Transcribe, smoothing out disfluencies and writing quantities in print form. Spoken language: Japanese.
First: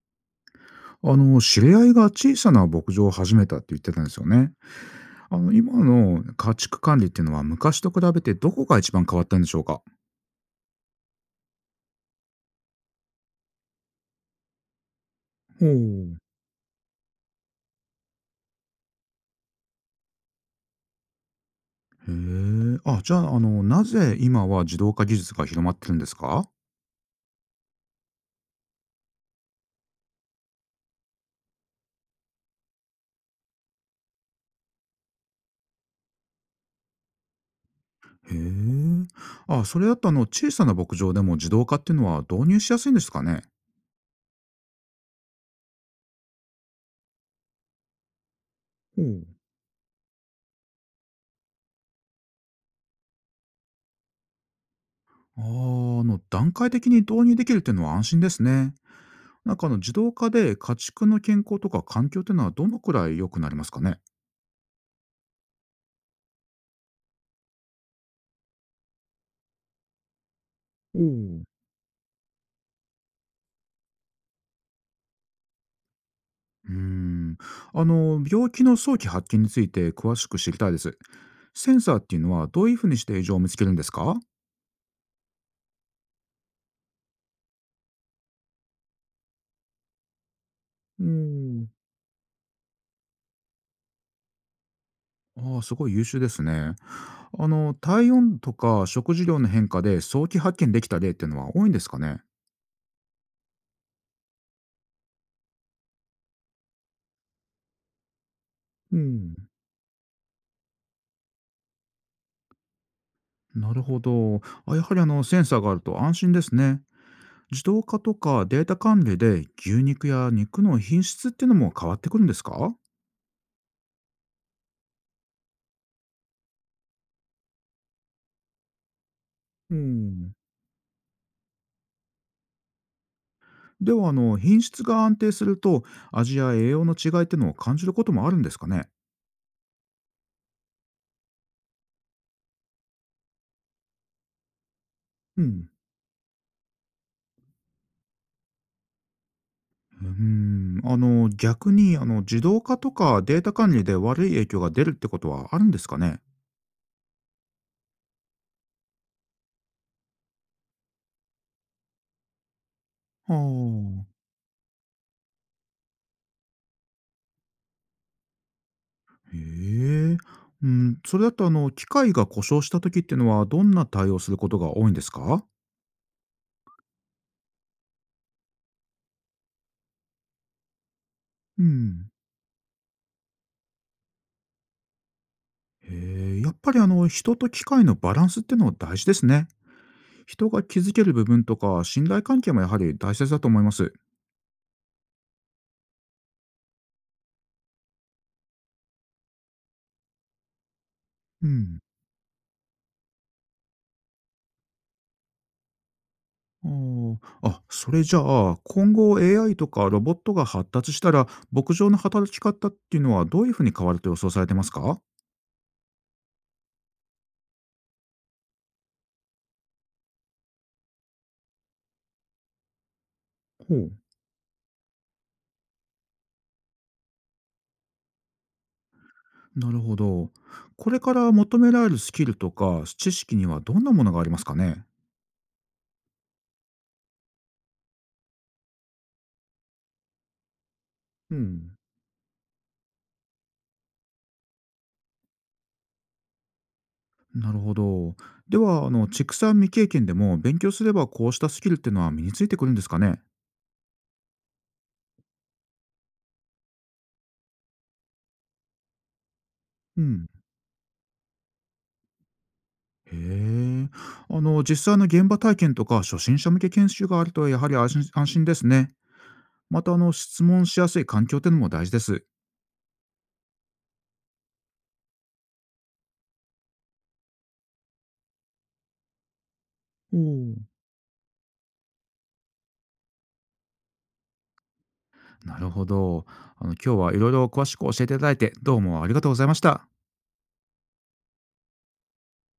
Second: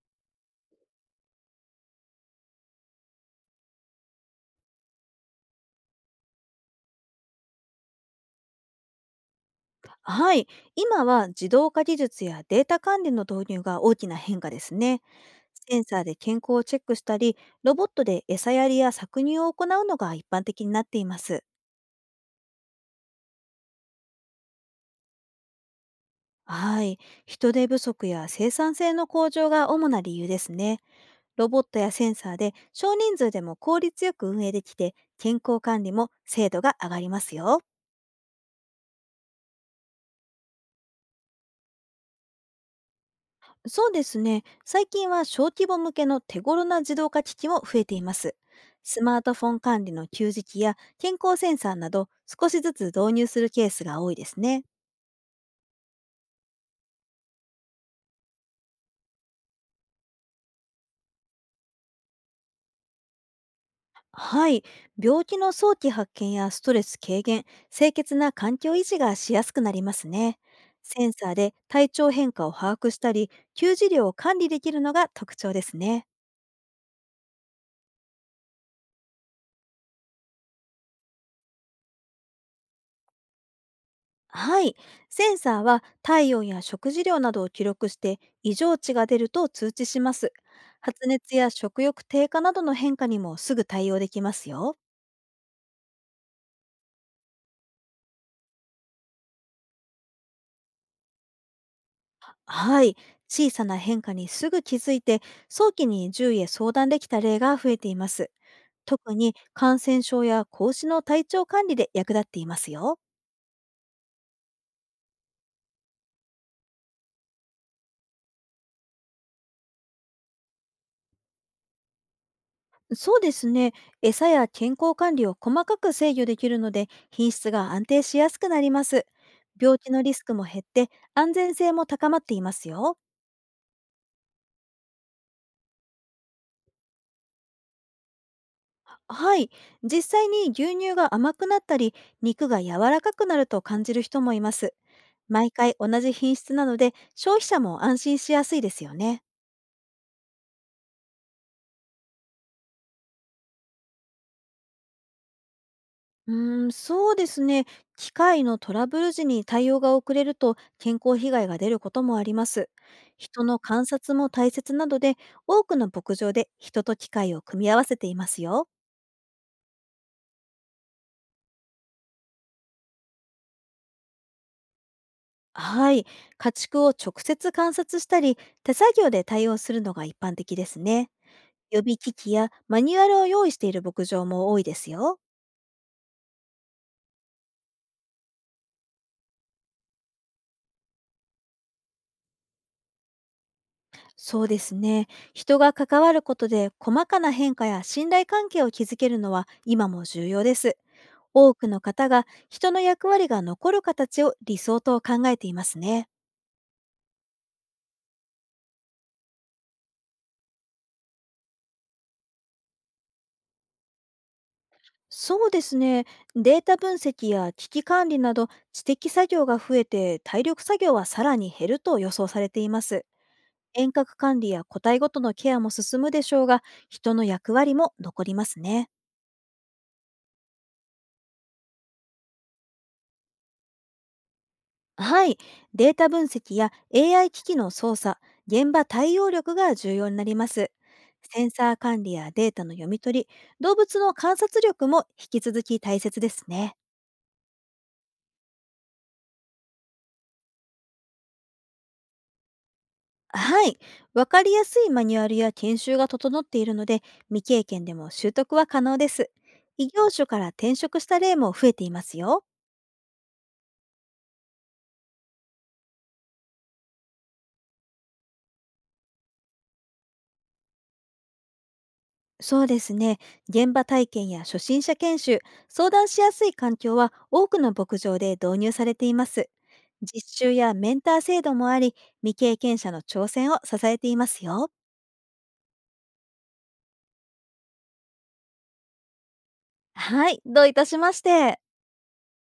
知り合いが小さな牧場を始めたって言ってたんですよね。今の家畜管理っていうのは昔と比べてどこが一番変わったんでしょうか？はい、今は自動化技術やデータ関連の導入が大きな変化ですね。ほセンサーでう。健康をチェックしたり、ロボットで餌やりや搾乳を行うのが一般的になっています。へえ。あ、じゃあ、なぜ今は自動化技術が広まってるんですか？はい、人手不足や生産性の向上が主な理由ですね。ロボットやセンサーで少人数でも効率よく運営できて、健康管理も精度が上がりますよ。へえ。あ、それだと小さな牧場でも自動化っていうのは導入しやすいんですかね？そうですね。最近は小規模向けの手頃な自動化機器も増えています。ほスマーう。トフォン管理の給食や健康センサーなど少しずつ導入するケースが多いですね。段階的に導入できるっていうのは安心ですね。なんか自動化で家畜の健康とか環境っていうのはどのくらい良くなりますかね？はい。病気の早期発見やストレス軽減、清潔な環境維持がしやすくなりますね。センサーう。で体調変化を把握したり、給餌量を管理できるのが特徴ですね。うーん。病気の早期発見について詳しく知りたいです。センサーっていうのはどういうふうにして異常を見つけるんですか？はい。センサーは体温や食事量などを記録して異常値が出ると通知します。う発熱やん。食欲低下などの変化にもすぐ対応できますよ。ああ、すごい優秀ですね。体温とか食事量の変化で早期発見できた例っていうのは多いんですかね？はい。小さな変化にすぐ気づいて早期に獣医へ相談できた例が増えています。う特にん。感染症や格子の体調管理で役立っていますよ。なるほど。あ、やはりあのセンサーがあると安心ですね。自動化とかデータ管理で牛肉や肉の品質っていうのも変わってくるんですか？そうですね。餌や健康管理を細かく制御できるので、品質が安定しやすくなります。う病気のリスクん。も減って、安全性も高まっていますよ。では品質が安定すると、味や栄養の違いってのを感じることもあるんですかね？はい。実際に牛乳が甘くなったり、肉が柔らかくなると感じる人もいます。う毎ん、回同じ品質なので、消費者も安心しやすいですよね。うん、逆に自動化とかデータ管理で悪い影響が出るってことはあるんですかね？うーん、そうですね。機械のトラブル時に対応が遅れると健康被害が出ることもあります。は人の観あ。察も大切なので、多くの牧場で人と機械を組み合わせていますよ。へえ、うん、それだと機械が故障した時ってのはどんな対応することが多いんですか？はい。家畜を直接観察したり、手作業で対応するのが一般的ですね。う予備ん。機器やマニュアルを用意している牧場も多いですよ。へえ、やっぱり人と機械のバランスってのは大事ですね。人が気づける部分とか信頼関係もやはり大切だと思います。そうですね。人が関わることで細かな変化や信頼関係を築けるのは今も重要です。う多くのん。方が人の役割が残る形を理想と考えていますね。あそれじゃあ、今後 AI とかロボットが発達したら、牧場の働き方っていうのはどういうふうに変わると予想されてますか？そうですね。データ分析や危機管理など知的作業が増えて体力作業はさらに減ると予想されています。ほう。遠隔管理や個体ごとのケアも進むでしょうが、人の役割も残りますね。なるほど。これから求められるスキルとか知識にはどんなものがありますかね？はい、データ分析や AI 機器の操作、現場対応力が重要になります。うセンサん。ー管理やデータの読み取り、動物の観察力も引き続き大切ですね。なるほど。では、畜産未経験でも勉強すればこうしたスキルっていうのは身についてくるんですかね？はい、わかりやすいマニュアルや研修が整っているので、未経験でも習得は可能です。異う業種ん。から転職した例も増えていますよ。へえ。実際の現場体験とか初心者向け研修があるとやはり安心安心ですね。また質問しやすい環境っていうのも大事です。そうですね。現場体験や初心者研修、相談しやすい環境は多くの牧場で導入されています。おお実習ー。やメンター制度もあり、未経験者の挑戦を支えていますよ。なるほど。今日はいろいろ詳しく教えていただいてどうもありがとうございました。はい、どういたしまして。